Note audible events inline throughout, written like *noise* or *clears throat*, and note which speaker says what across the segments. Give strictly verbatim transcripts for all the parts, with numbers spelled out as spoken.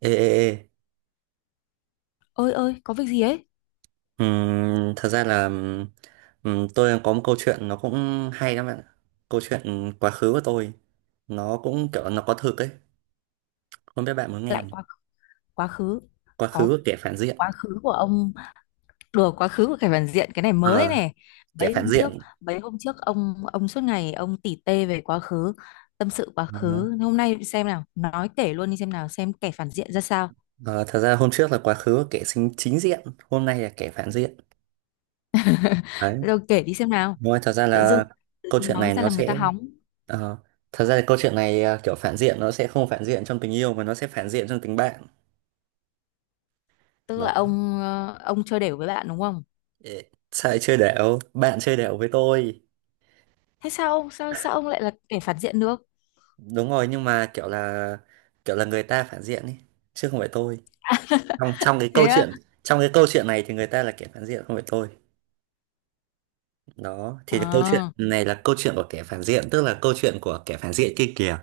Speaker 1: Ê, ê, ê.
Speaker 2: Ơi ơi, có việc gì ấy?
Speaker 1: Ừm, thật ra là ừm, tôi có một câu chuyện nó cũng hay lắm bạn ạ. Câu chuyện quá khứ của tôi nó cũng kiểu nó có thực ấy, không biết bạn muốn nghe
Speaker 2: Lại
Speaker 1: không.
Speaker 2: quá quá khứ
Speaker 1: Quá khứ
Speaker 2: Có.
Speaker 1: của kẻ phản diện.
Speaker 2: Quá khứ của ông? Đùa, quá khứ của Khải Hoàn Diện, cái này mới
Speaker 1: ờ,
Speaker 2: này.
Speaker 1: Kẻ
Speaker 2: mấy
Speaker 1: phản
Speaker 2: hôm trước
Speaker 1: diện.
Speaker 2: mấy hôm trước ông ông suốt ngày ông tỉ tê về quá khứ, tâm sự quá
Speaker 1: ờ,
Speaker 2: khứ. Hôm nay xem nào, nói kể luôn đi xem nào, xem kẻ phản diện ra sao.
Speaker 1: ờ, Thật ra hôm trước là quá khứ của kẻ chính chính diện, hôm nay là kẻ phản diện đấy.
Speaker 2: Rồi, kể đi xem nào.
Speaker 1: Đúng rồi, thật ra
Speaker 2: tự dưng
Speaker 1: là
Speaker 2: tự
Speaker 1: câu
Speaker 2: dưng
Speaker 1: chuyện
Speaker 2: nói
Speaker 1: này
Speaker 2: ra
Speaker 1: nó
Speaker 2: làm người ta
Speaker 1: sẽ
Speaker 2: hóng.
Speaker 1: ờ, thật ra là câu chuyện này à, kiểu phản diện nó sẽ không phản diện trong tình yêu mà nó sẽ phản diện trong tình bạn.
Speaker 2: Tức
Speaker 1: Đó.
Speaker 2: là ông, ờ, ông chơi đều với bạn đúng không?
Speaker 1: Sao lại chơi đểu bạn, chơi đểu với tôi?
Speaker 2: Thế sao ông, sao sao ông lại là kẻ phản diện được?
Speaker 1: Đúng rồi, nhưng mà kiểu là kiểu là người ta phản diện ấy chứ không phải tôi. Trong trong cái
Speaker 2: Thế
Speaker 1: câu
Speaker 2: á?
Speaker 1: chuyện, trong cái câu chuyện này thì người ta là kẻ phản diện không phải tôi. Đó thì câu chuyện
Speaker 2: Ờ.
Speaker 1: này là câu chuyện của kẻ phản diện, tức là câu chuyện của kẻ phản diện kia kìa.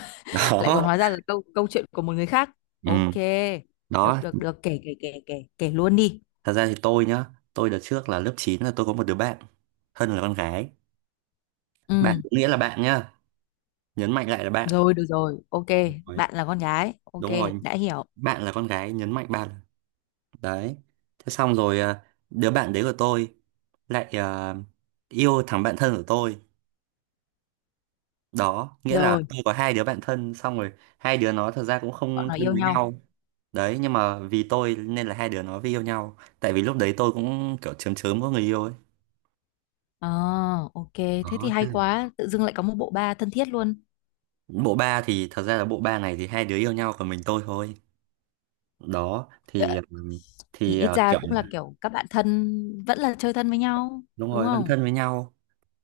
Speaker 1: *laughs*
Speaker 2: Lại còn
Speaker 1: Đó.
Speaker 2: hóa ra là câu câu chuyện của một người khác.
Speaker 1: Ừ.
Speaker 2: Ok, được
Speaker 1: Đó,
Speaker 2: được được, kể kể kể kể kể luôn đi.
Speaker 1: thật ra thì tôi nhá, tôi đợt trước là lớp chín là tôi có một đứa bạn Hân là con gái.
Speaker 2: Ừ.
Speaker 1: Bạn có nghĩa là bạn nhá, nhấn mạnh lại là bạn.
Speaker 2: Rồi được rồi, ok.
Speaker 1: Đúng rồi.
Speaker 2: Bạn là con gái, ok.
Speaker 1: Đúng rồi.
Speaker 2: Đã hiểu.
Speaker 1: Bạn là con gái, nhấn mạnh ba lần. Đấy, thế xong rồi à, đứa bạn đấy của tôi lại à, yêu thằng bạn thân của tôi. Đó, nghĩa là
Speaker 2: Rồi.
Speaker 1: tôi có hai đứa bạn thân. Xong rồi hai đứa nó thật ra cũng
Speaker 2: Bọn
Speaker 1: không
Speaker 2: nó
Speaker 1: thân
Speaker 2: yêu
Speaker 1: với
Speaker 2: nhau.
Speaker 1: nhau. Đấy, nhưng mà vì tôi nên là hai đứa nó mới yêu nhau, tại vì lúc đấy tôi cũng kiểu chớm chớm có người yêu ấy.
Speaker 2: À, ok. Thế thì
Speaker 1: Đó, thế
Speaker 2: hay
Speaker 1: là
Speaker 2: quá, tự dưng lại có một bộ ba thân thiết luôn.
Speaker 1: bộ ba thì thật ra là bộ ba này thì hai đứa yêu nhau còn mình tôi thôi. Đó thì ừm,
Speaker 2: Thì
Speaker 1: thì
Speaker 2: ít
Speaker 1: ờ,
Speaker 2: ra
Speaker 1: kiểu
Speaker 2: cũng là kiểu các bạn thân, vẫn là chơi thân với nhau
Speaker 1: đúng
Speaker 2: đúng
Speaker 1: rồi vẫn
Speaker 2: không?
Speaker 1: thân với nhau.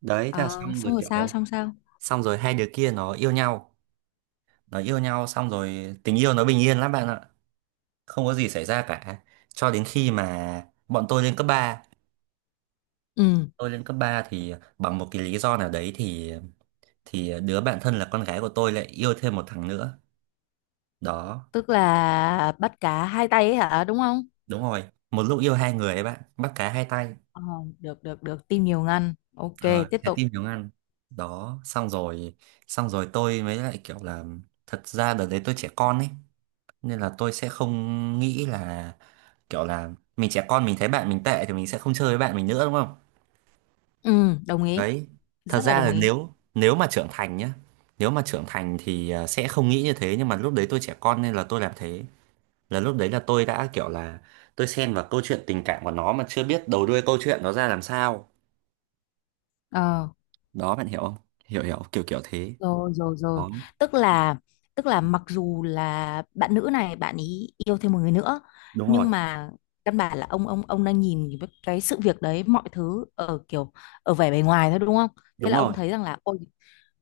Speaker 1: Đấy thế là
Speaker 2: Ờ
Speaker 1: xong rồi
Speaker 2: xong rồi sao,
Speaker 1: kiểu
Speaker 2: xong sao?
Speaker 1: xong rồi hai đứa kia nó yêu nhau. Nó yêu nhau xong rồi tình yêu nó bình yên lắm bạn ạ, không có gì xảy ra cả cho đến khi mà bọn tôi lên cấp ba.
Speaker 2: Ừ,
Speaker 1: Tôi lên cấp ba thì bằng một cái lý do nào đấy thì thì đứa bạn thân là con gái của tôi lại yêu thêm một thằng nữa. Đó.
Speaker 2: tức là bắt cá hai tay ấy hả, đúng không?
Speaker 1: Đúng rồi, một lúc yêu hai người ấy bạn, bắt cá hai tay.
Speaker 2: Ờ, được được được, tim nhiều ngăn, ok.
Speaker 1: ờ,
Speaker 2: Tiếp
Speaker 1: Trái
Speaker 2: tục.
Speaker 1: tim hiếu ăn. Đó, xong rồi xong rồi tôi mới lại kiểu là thật ra đợt đấy tôi trẻ con ấy, nên là tôi sẽ không nghĩ là kiểu là mình trẻ con mình thấy bạn mình tệ thì mình sẽ không chơi với bạn mình nữa đúng không?
Speaker 2: Ừ, đồng ý.
Speaker 1: Đấy, thật
Speaker 2: Rất là
Speaker 1: ra
Speaker 2: đồng
Speaker 1: là
Speaker 2: ý.
Speaker 1: nếu nếu mà trưởng thành nhá, nếu mà trưởng thành thì à, sẽ không nghĩ như thế, nhưng mà lúc đấy tôi trẻ con nên là tôi làm thế. Là lúc đấy là tôi đã kiểu là tôi xen vào câu chuyện tình cảm của nó mà chưa biết đầu đuôi câu chuyện nó ra làm sao.
Speaker 2: Ờ.
Speaker 1: Đó, bạn hiểu không? Hiểu hiểu, kiểu kiểu thế.
Speaker 2: Rồi, rồi, rồi.
Speaker 1: Đó.
Speaker 2: Tức là tức là mặc dù là bạn nữ này, bạn ý yêu thêm một người nữa,
Speaker 1: Đúng rồi,
Speaker 2: nhưng mà căn bản là ông ông ông đang nhìn cái cái sự việc đấy, mọi thứ ở kiểu, ở vẻ bề ngoài thôi đúng không? Thế
Speaker 1: đúng
Speaker 2: là ông
Speaker 1: rồi,
Speaker 2: thấy rằng là, ôi,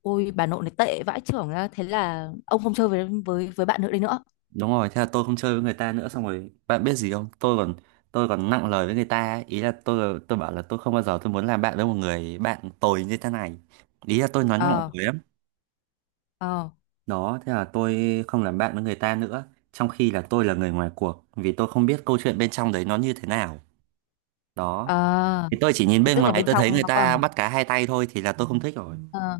Speaker 2: ôi bà nội này tệ vãi chưởng ra, thế là ông không chơi với với với bạn nữ đấy nữa.
Speaker 1: đúng rồi, thế là tôi không chơi với người ta nữa. Xong rồi bạn biết gì không, tôi còn tôi còn nặng lời với người ta ấy. Ý là tôi tôi bảo là tôi không bao giờ tôi muốn làm bạn với một người bạn tồi như thế này. Ý là tôi nói nặng
Speaker 2: Ờ,
Speaker 1: lời lắm.
Speaker 2: ờ,
Speaker 1: Đó, thế là tôi không làm bạn với người ta nữa, trong khi là tôi là người ngoài cuộc, vì tôi không biết câu chuyện bên trong đấy nó như thế nào. Đó,
Speaker 2: ờ.
Speaker 1: thì tôi chỉ nhìn
Speaker 2: Thế
Speaker 1: bên
Speaker 2: tức là
Speaker 1: ngoài
Speaker 2: bên
Speaker 1: tôi
Speaker 2: trong
Speaker 1: thấy người
Speaker 2: nó
Speaker 1: ta
Speaker 2: còn,
Speaker 1: bắt cá hai tay thôi thì là tôi không thích rồi.
Speaker 2: ờ,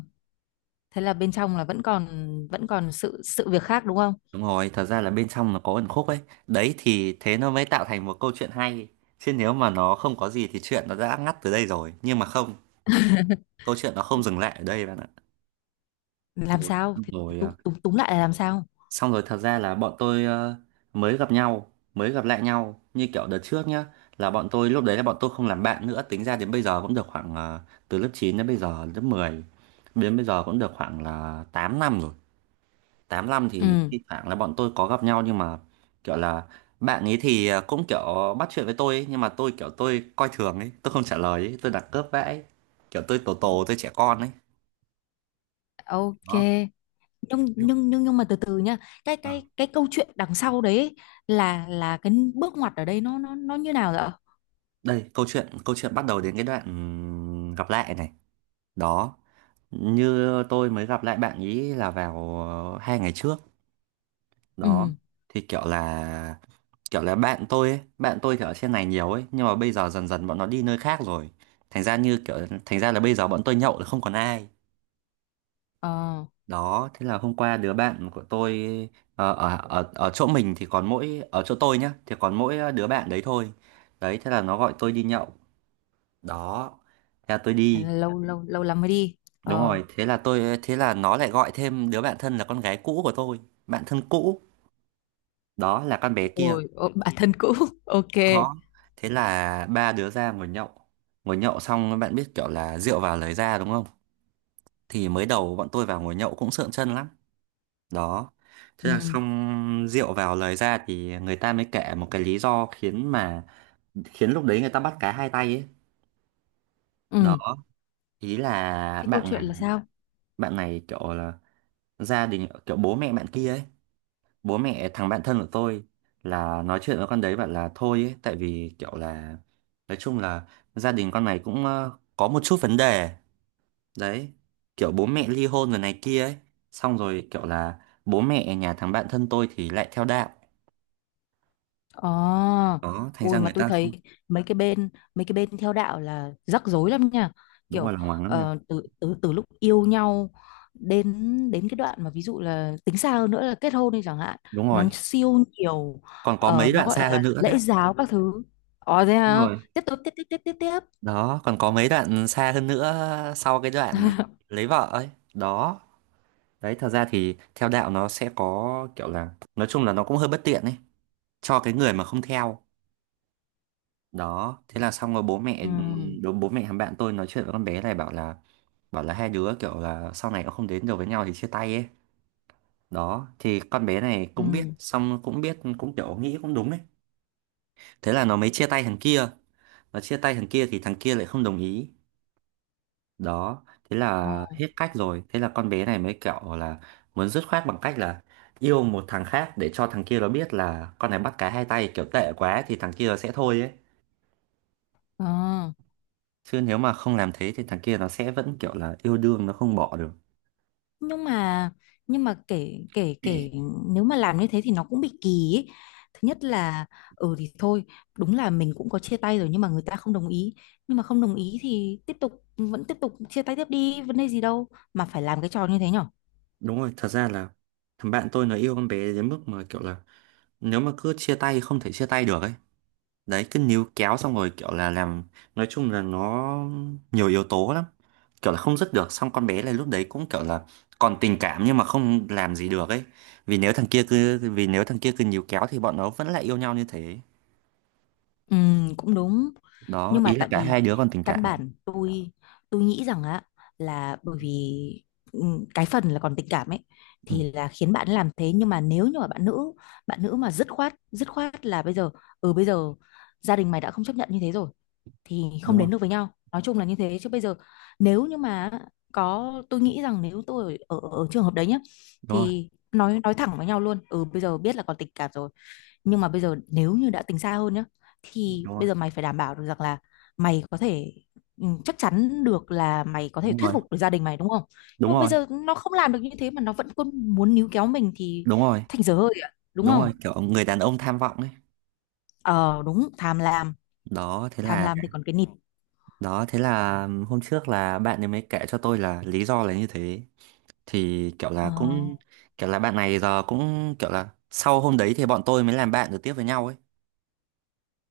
Speaker 2: thế là bên trong là vẫn còn, vẫn còn sự sự việc khác đúng không?
Speaker 1: Đúng rồi, thật ra là bên trong nó có ẩn khúc ấy. Đấy thì thế nó mới tạo thành một câu chuyện hay. Chứ nếu mà nó không có gì thì chuyện nó đã ngắt từ đây rồi. Nhưng mà không,
Speaker 2: *laughs*
Speaker 1: câu chuyện nó không dừng lại ở đây bạn ạ.
Speaker 2: Làm
Speaker 1: Rồi,
Speaker 2: sao thì,
Speaker 1: rồi
Speaker 2: tú-
Speaker 1: à,
Speaker 2: túm túm lại là làm sao?
Speaker 1: xong rồi thật ra là bọn tôi ờ, mới gặp nhau, mới gặp lại nhau như kiểu đợt trước nhá, là bọn tôi lúc đấy là bọn tôi không làm bạn nữa, tính ra đến bây giờ cũng được khoảng ờ, từ lớp chín đến bây giờ lớp mười, đến bây giờ cũng được khoảng là tám năm rồi. Tám năm thì
Speaker 2: Ừ.
Speaker 1: thi thoảng là bọn tôi có gặp nhau, nhưng mà kiểu là bạn ấy thì ờ, cũng kiểu bắt chuyện với tôi ấy, nhưng mà tôi kiểu tôi coi thường ấy, tôi không trả lời ấy, tôi đặt cướp vãi. Kiểu tôi tổ tổ tôi trẻ con ấy.
Speaker 2: Ok.
Speaker 1: Đó.
Speaker 2: Nhưng nhưng nhưng nhưng mà từ từ nhá, cái
Speaker 1: Ờ,
Speaker 2: cái cái câu chuyện đằng sau đấy ấy, là là cái bước ngoặt ở đây, nó nó nó như nào vậy ạ?
Speaker 1: đây câu chuyện câu chuyện bắt đầu đến cái đoạn ừm, gặp lại này. Đó, như tôi mới gặp lại bạn ý là vào ờ, hai ngày trước. Đó
Speaker 2: Ừ.
Speaker 1: thì kiểu là kiểu là bạn tôi ấy, bạn tôi thì ở trên này nhiều ấy, nhưng mà bây giờ dần dần bọn nó đi nơi khác rồi, thành ra như kiểu thành ra là bây giờ bọn tôi nhậu là không còn ai.
Speaker 2: Ờ.
Speaker 1: Đó, thế là hôm qua đứa bạn của tôi ờ, ở ở ở chỗ mình thì còn mỗi ở chỗ tôi nhá, thì còn mỗi đứa bạn đấy thôi. Đấy thế là nó gọi tôi đi nhậu. Đó, thế là tôi
Speaker 2: Thế
Speaker 1: đi.
Speaker 2: là lâu lâu lâu lắm mới đi.
Speaker 1: Đúng
Speaker 2: Ờ.
Speaker 1: rồi, thế là tôi thế là nó lại gọi thêm đứa bạn thân là con gái cũ của tôi, bạn thân cũ, đó là con bé kia.
Speaker 2: Rồi, ờ, bản thân cũ. *laughs* Ok.
Speaker 1: Đó. Thế là ba đứa ra ngồi nhậu. Ngồi nhậu xong bạn biết kiểu là rượu vào lời ra đúng không? Thì mới đầu bọn tôi vào ngồi nhậu cũng sượng chân lắm. Đó. Thế là
Speaker 2: Ừ,
Speaker 1: xong rượu vào lời ra thì người ta mới kể một cái lý do khiến mà khiến lúc đấy người ta bắt cá hai tay ấy. Đó,
Speaker 2: ừ.
Speaker 1: ý là
Speaker 2: Thế câu
Speaker 1: bạn này
Speaker 2: chuyện là sao?
Speaker 1: bạn này kiểu là gia đình kiểu bố mẹ bạn kia ấy, bố mẹ thằng bạn thân của tôi là nói chuyện với con đấy bảo là thôi ấy, tại vì kiểu là nói chung là gia đình con này cũng ờ, có một chút vấn đề. Đấy kiểu bố mẹ ly hôn rồi này kia ấy, xong rồi kiểu là bố mẹ nhà thằng bạn thân tôi thì lại theo đạo.
Speaker 2: Ờ,
Speaker 1: Đó thành ra
Speaker 2: ui mà
Speaker 1: người
Speaker 2: tôi
Speaker 1: ta không
Speaker 2: thấy, mấy cái bên mấy cái bên theo đạo là rắc rối lắm nha.
Speaker 1: đúng rồi,
Speaker 2: Kiểu,
Speaker 1: là hoàng lắm nha.
Speaker 2: ờ, từ từ từ lúc yêu nhau, đến đến cái đoạn mà ví dụ là tính xa hơn nữa là kết hôn đi chẳng hạn,
Speaker 1: Đúng
Speaker 2: nó
Speaker 1: rồi,
Speaker 2: siêu nhiều.
Speaker 1: còn có
Speaker 2: Ờ,
Speaker 1: mấy
Speaker 2: nó
Speaker 1: đoạn
Speaker 2: gọi
Speaker 1: xa hơn
Speaker 2: là
Speaker 1: nữa đấy.
Speaker 2: lễ giáo các thứ. Ờ thế
Speaker 1: Đúng
Speaker 2: hả?
Speaker 1: rồi.
Speaker 2: Tiếp tục, tiếp, tiếp, tiếp, tiếp, tiếp.
Speaker 1: Đó còn có mấy đoạn xa hơn nữa sau cái đoạn lấy vợ ấy. Đó. Đấy, thật ra thì theo đạo nó sẽ có kiểu là nói chung là nó cũng hơi bất tiện ấy cho cái người mà không theo. Đó, thế là xong rồi bố mẹ
Speaker 2: Ừ.
Speaker 1: đố bố mẹ thằng bạn tôi nói chuyện với con bé này bảo là bảo là hai đứa kiểu là sau này nó không đến được với nhau thì chia tay ấy. Đó, thì con bé này cũng biết,
Speaker 2: Ừ.
Speaker 1: xong cũng biết cũng kiểu nghĩ cũng đúng ấy. Thế là nó mới chia tay thằng kia. Nó chia tay thằng kia thì thằng kia lại không đồng ý. Đó thế
Speaker 2: Ờ.
Speaker 1: là hết cách rồi, thế là con bé này mới kiểu là muốn dứt khoát bằng cách là yêu một thằng khác, để cho thằng kia nó biết là con này bắt cá hai tay kiểu tệ quá thì thằng kia nó sẽ thôi ấy,
Speaker 2: Ờ.
Speaker 1: chứ nếu mà không làm thế thì thằng kia nó sẽ vẫn kiểu là yêu đương nó không bỏ được.
Speaker 2: nhưng mà nhưng mà kể, kể, kể.
Speaker 1: *clears throat*
Speaker 2: Nếu mà làm như thế thì nó cũng bị kỳ ấy. Thứ nhất là, ừ thì thôi, đúng là mình cũng có chia tay rồi nhưng mà người ta không đồng ý. Nhưng mà không đồng ý thì tiếp tục, vẫn tiếp tục chia tay tiếp đi, vấn đề gì đâu mà phải làm cái trò như thế nhở.
Speaker 1: Đúng rồi, thật ra là thằng bạn tôi nó yêu con bé đến mức mà kiểu là nếu mà cứ chia tay không thể chia tay được ấy, đấy cứ níu kéo xong rồi kiểu là làm nói chung là nó nhiều yếu tố lắm, kiểu là không dứt được. Xong con bé này lúc đấy cũng kiểu là còn tình cảm nhưng mà không làm gì được ấy, vì nếu thằng kia cứ vì nếu thằng kia cứ níu kéo thì bọn nó vẫn lại yêu nhau như thế.
Speaker 2: Ừ, cũng đúng.
Speaker 1: Đó
Speaker 2: Nhưng mà
Speaker 1: ý là
Speaker 2: tại
Speaker 1: cả
Speaker 2: vì
Speaker 1: hai đứa còn tình
Speaker 2: căn
Speaker 1: cảm.
Speaker 2: bản tôi tôi nghĩ rằng á, là bởi vì, ừ, cái phần là còn tình cảm ấy,
Speaker 1: Ừ,
Speaker 2: thì là khiến bạn làm thế. Nhưng mà nếu như mà bạn nữ bạn nữ mà dứt khoát, dứt khoát là bây giờ, ừ bây giờ gia đình mày đã không chấp nhận như thế rồi thì không
Speaker 1: đúng không?
Speaker 2: đến được với nhau. Nói chung là như thế. Chứ bây giờ nếu như mà có, tôi nghĩ rằng nếu tôi ở ở, ở trường hợp đấy nhá,
Speaker 1: Đúng rồi,
Speaker 2: thì nói nói thẳng với nhau luôn. Ừ bây giờ biết là còn tình cảm rồi, nhưng mà bây giờ nếu như đã tính xa hơn nhá,
Speaker 1: đúng
Speaker 2: thì
Speaker 1: rồi,
Speaker 2: bây giờ mày phải đảm bảo được rằng là mày có thể, ừ, chắc chắn được là mày có thể
Speaker 1: đúng
Speaker 2: thuyết
Speaker 1: rồi,
Speaker 2: phục được gia đình mày đúng không?
Speaker 1: đúng
Speaker 2: Nhưng mà bây
Speaker 1: rồi,
Speaker 2: giờ nó không làm được như thế mà nó vẫn cứ muốn níu kéo mình thì
Speaker 1: đúng rồi,
Speaker 2: thành dở hơi ạ, đúng
Speaker 1: đúng rồi,
Speaker 2: không?
Speaker 1: kiểu người đàn ông tham vọng ấy.
Speaker 2: Ờ đúng, tham lam.
Speaker 1: Đó thế
Speaker 2: Tham
Speaker 1: là
Speaker 2: lam thì còn cái nịt.
Speaker 1: đó thế là hôm trước là bạn ấy mới kể cho tôi là lý do là như thế, thì kiểu là
Speaker 2: Ờ.
Speaker 1: cũng kiểu là bạn này giờ cũng kiểu là sau hôm đấy thì bọn tôi mới làm bạn được tiếp với nhau ấy.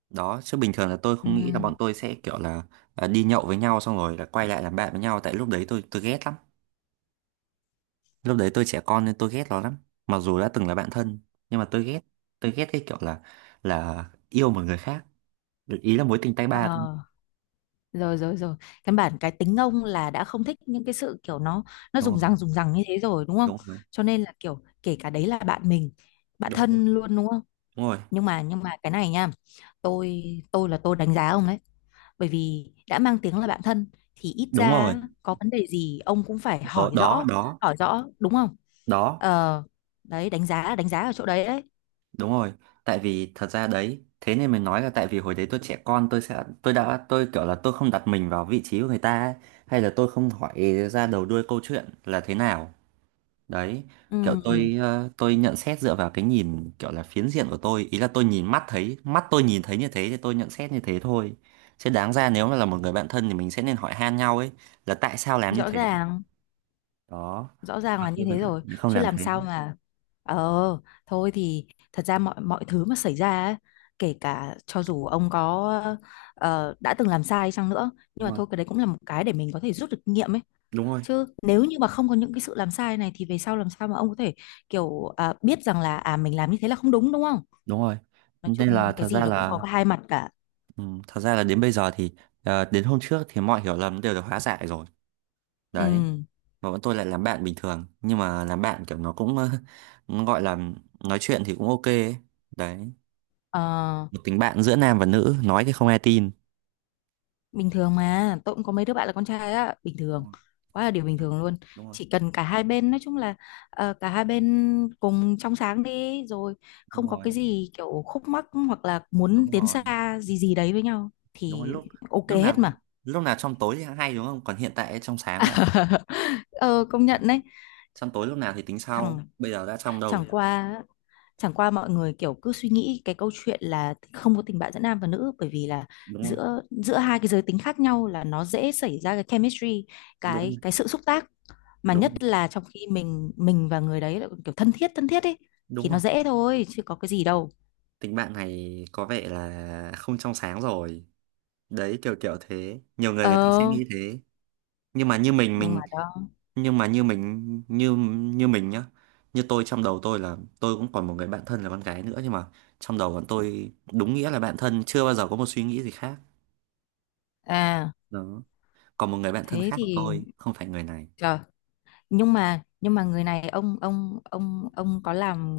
Speaker 1: Đó, chứ bình thường là tôi
Speaker 2: Ừ,
Speaker 1: không nghĩ là bọn tôi sẽ kiểu là à, đi nhậu với nhau xong rồi là quay lại làm bạn với nhau, tại lúc đấy tôi tôi ghét lắm. Lúc đấy tôi trẻ con nên tôi ghét nó lắm, mặc dù đã từng là bạn thân nhưng mà tôi ghét tôi ghét cái kiểu là là yêu một người khác, ý là mối tình tay ba thôi.
Speaker 2: ờ. Rồi, rồi, rồi. Căn bản cái tính ông là đã không thích những cái sự kiểu, nó nó
Speaker 1: Đúng
Speaker 2: dùng
Speaker 1: rồi,
Speaker 2: răng dùng răng như thế rồi đúng không?
Speaker 1: đúng rồi,
Speaker 2: Cho nên là kiểu, kể cả đấy là bạn mình, bạn
Speaker 1: đúng rồi,
Speaker 2: thân luôn đúng không?
Speaker 1: đúng rồi,
Speaker 2: Nhưng mà nhưng mà cái này nha, tôi tôi là tôi đánh giá ông đấy. Bởi vì đã mang tiếng là bạn thân thì ít
Speaker 1: đúng rồi.
Speaker 2: ra, có vấn đề gì ông cũng phải
Speaker 1: Đó,
Speaker 2: hỏi
Speaker 1: đó,
Speaker 2: rõ,
Speaker 1: đó,
Speaker 2: hỏi rõ đúng không?
Speaker 1: đó.
Speaker 2: Ờ, đấy đánh giá, đánh giá ở chỗ đấy đấy.
Speaker 1: Đúng rồi, tại vì thật ra đấy, thế nên mình nói là tại vì hồi đấy tôi trẻ con tôi sẽ tôi đã tôi kiểu là tôi không đặt mình vào vị trí của người ta ấy, hay là tôi không hỏi ra đầu đuôi câu chuyện là thế nào. Đấy, kiểu
Speaker 2: ừ,
Speaker 1: tôi ờ, tôi nhận xét dựa vào cái nhìn kiểu là phiến diện của tôi, ý là tôi nhìn mắt thấy, mắt tôi nhìn thấy như thế thì tôi nhận xét như thế thôi. Chứ đáng ra nếu mà là một người bạn thân thì mình sẽ nên hỏi han nhau ấy là tại sao làm như
Speaker 2: Rõ
Speaker 1: thế.
Speaker 2: ràng,
Speaker 1: Đó,
Speaker 2: rõ ràng
Speaker 1: mà
Speaker 2: là như
Speaker 1: tôi vẫn
Speaker 2: thế rồi.
Speaker 1: không
Speaker 2: Chứ
Speaker 1: làm
Speaker 2: làm
Speaker 1: thế.
Speaker 2: sao mà. Ờ thôi thì, thật ra mọi mọi thứ mà xảy ra ấy, kể cả cho dù ông có, ờ, đã từng làm sai chăng nữa, nhưng
Speaker 1: Đúng
Speaker 2: mà
Speaker 1: rồi,
Speaker 2: thôi, cái đấy cũng là một cái để mình có thể rút được kinh nghiệm ấy.
Speaker 1: đúng rồi,
Speaker 2: Chứ nếu như mà không có những cái sự làm sai này thì về sau làm sao mà ông có thể kiểu, à, biết rằng là à mình làm như thế là không đúng, đúng không?
Speaker 1: đúng rồi.
Speaker 2: Nói chung,
Speaker 1: Nên là
Speaker 2: cái
Speaker 1: thật
Speaker 2: gì
Speaker 1: ra
Speaker 2: nó cũng có
Speaker 1: là
Speaker 2: cái hai mặt cả.
Speaker 1: ừ, thật ra là đến bây giờ thì ờ, đến hôm trước thì mọi hiểu lầm đều được hóa giải rồi đấy.
Speaker 2: Ừ.
Speaker 1: Và bọn tôi lại làm bạn bình thường, nhưng mà làm bạn kiểu nó cũng *laughs* ờ, nó gọi là nói chuyện thì cũng ok ấy. Đấy.
Speaker 2: Ờ,
Speaker 1: Một tình bạn giữa nam và nữ nói thì không ai tin.
Speaker 2: bình thường mà, tôi cũng có mấy đứa bạn là con trai á, bình
Speaker 1: Đúng
Speaker 2: thường,
Speaker 1: rồi,
Speaker 2: quá là điều bình thường luôn.
Speaker 1: đúng rồi,
Speaker 2: Chỉ cần cả hai bên, nói chung là, ờ, cả hai bên cùng trong sáng đi rồi,
Speaker 1: đúng
Speaker 2: không có cái
Speaker 1: rồi,
Speaker 2: gì kiểu khúc mắc hoặc là muốn
Speaker 1: đúng
Speaker 2: tiến
Speaker 1: rồi,
Speaker 2: xa gì gì đấy với nhau
Speaker 1: đúng rồi,
Speaker 2: thì
Speaker 1: lúc
Speaker 2: ok
Speaker 1: lúc
Speaker 2: hết
Speaker 1: nào
Speaker 2: mà.
Speaker 1: lúc nào trong tối thì hay đúng không, còn hiện tại trong sáng đã.
Speaker 2: Ờ công
Speaker 1: Đấy,
Speaker 2: nhận đấy.
Speaker 1: trong tối lúc nào thì tính sau,
Speaker 2: Chẳng,
Speaker 1: bây giờ đã trong
Speaker 2: chẳng
Speaker 1: đầu.
Speaker 2: qua chẳng qua mọi người kiểu cứ suy nghĩ cái câu chuyện là không có tình bạn giữa nam và nữ, bởi vì là
Speaker 1: Đúng rồi,
Speaker 2: giữa giữa hai cái giới tính khác nhau là nó dễ xảy ra cái chemistry,
Speaker 1: đúng rồi,
Speaker 2: cái cái sự xúc tác, mà
Speaker 1: đúng
Speaker 2: nhất
Speaker 1: rồi,
Speaker 2: là trong khi mình mình và người đấy là kiểu thân thiết, thân thiết ấy,
Speaker 1: đúng
Speaker 2: thì
Speaker 1: rồi.
Speaker 2: nó dễ thôi chứ có cái gì đâu.
Speaker 1: Tình bạn này có vẻ là không trong sáng rồi. Đấy kiểu kiểu thế, nhiều người người ta ừ, sẽ
Speaker 2: Ờ
Speaker 1: nghĩ thế. Nhưng mà như mình
Speaker 2: nhưng
Speaker 1: mình
Speaker 2: mà đó.
Speaker 1: nhưng mà như mình như như mình nhá, như tôi trong đầu tôi là tôi cũng còn một người bạn thân là con gái nữa, nhưng mà trong đầu bọn tôi đúng nghĩa là bạn thân, chưa bao giờ có một suy nghĩ gì khác.
Speaker 2: À
Speaker 1: Đó, còn một người bạn thân
Speaker 2: thế
Speaker 1: khác của
Speaker 2: thì,
Speaker 1: tôi không phải người này.
Speaker 2: trời, nhưng mà nhưng mà người này ông ông ông ông có làm,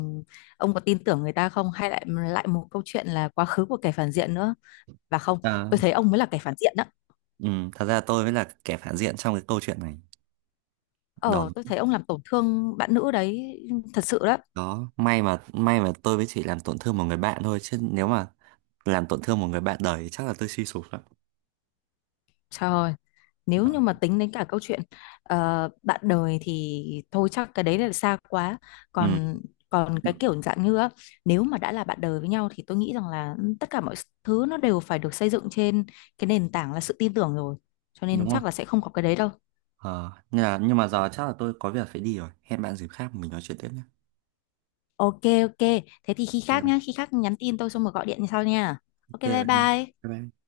Speaker 2: ông có tin tưởng người ta không, hay lại lại một câu chuyện là quá khứ của kẻ phản diện nữa, và không? Tôi
Speaker 1: Ờ,
Speaker 2: thấy ông mới là kẻ phản diện đó.
Speaker 1: ừ, thật ra tôi mới là kẻ phản diện trong cái câu chuyện này. Đó,
Speaker 2: Ờ, tôi thấy ông làm tổn thương bạn nữ đấy, thật sự đó.
Speaker 1: đó, may mà may mà tôi mới chỉ làm tổn thương một người bạn thôi, chứ nếu mà làm tổn thương một người bạn đời thì chắc là tôi suy sụp lắm.
Speaker 2: Trời ơi, nếu
Speaker 1: Đó.
Speaker 2: như mà tính đến cả câu chuyện, ờ, bạn đời thì thôi chắc cái đấy là xa quá.
Speaker 1: Ừ.
Speaker 2: Còn còn cái kiểu dạng như á, nếu mà đã là bạn đời với nhau thì tôi nghĩ rằng là, ừ, tất cả mọi thứ nó đều phải được xây dựng trên cái nền tảng là sự tin tưởng rồi, cho nên
Speaker 1: Đúng rồi.
Speaker 2: chắc là sẽ không có cái đấy đâu.
Speaker 1: Ờ, nhưng mà, nhưng mà giờ chắc là tôi có việc phải đi rồi. Hẹn bạn dịp khác mình nói chuyện tiếp nhé.
Speaker 2: Ok, ok. Thế thì khi
Speaker 1: Ok
Speaker 2: khác
Speaker 1: bạn,
Speaker 2: nhá, khi khác nhắn tin tôi xong rồi gọi điện sau nha. Ok
Speaker 1: ok
Speaker 2: bye
Speaker 1: bạn nha.
Speaker 2: bye.
Speaker 1: Bye bye.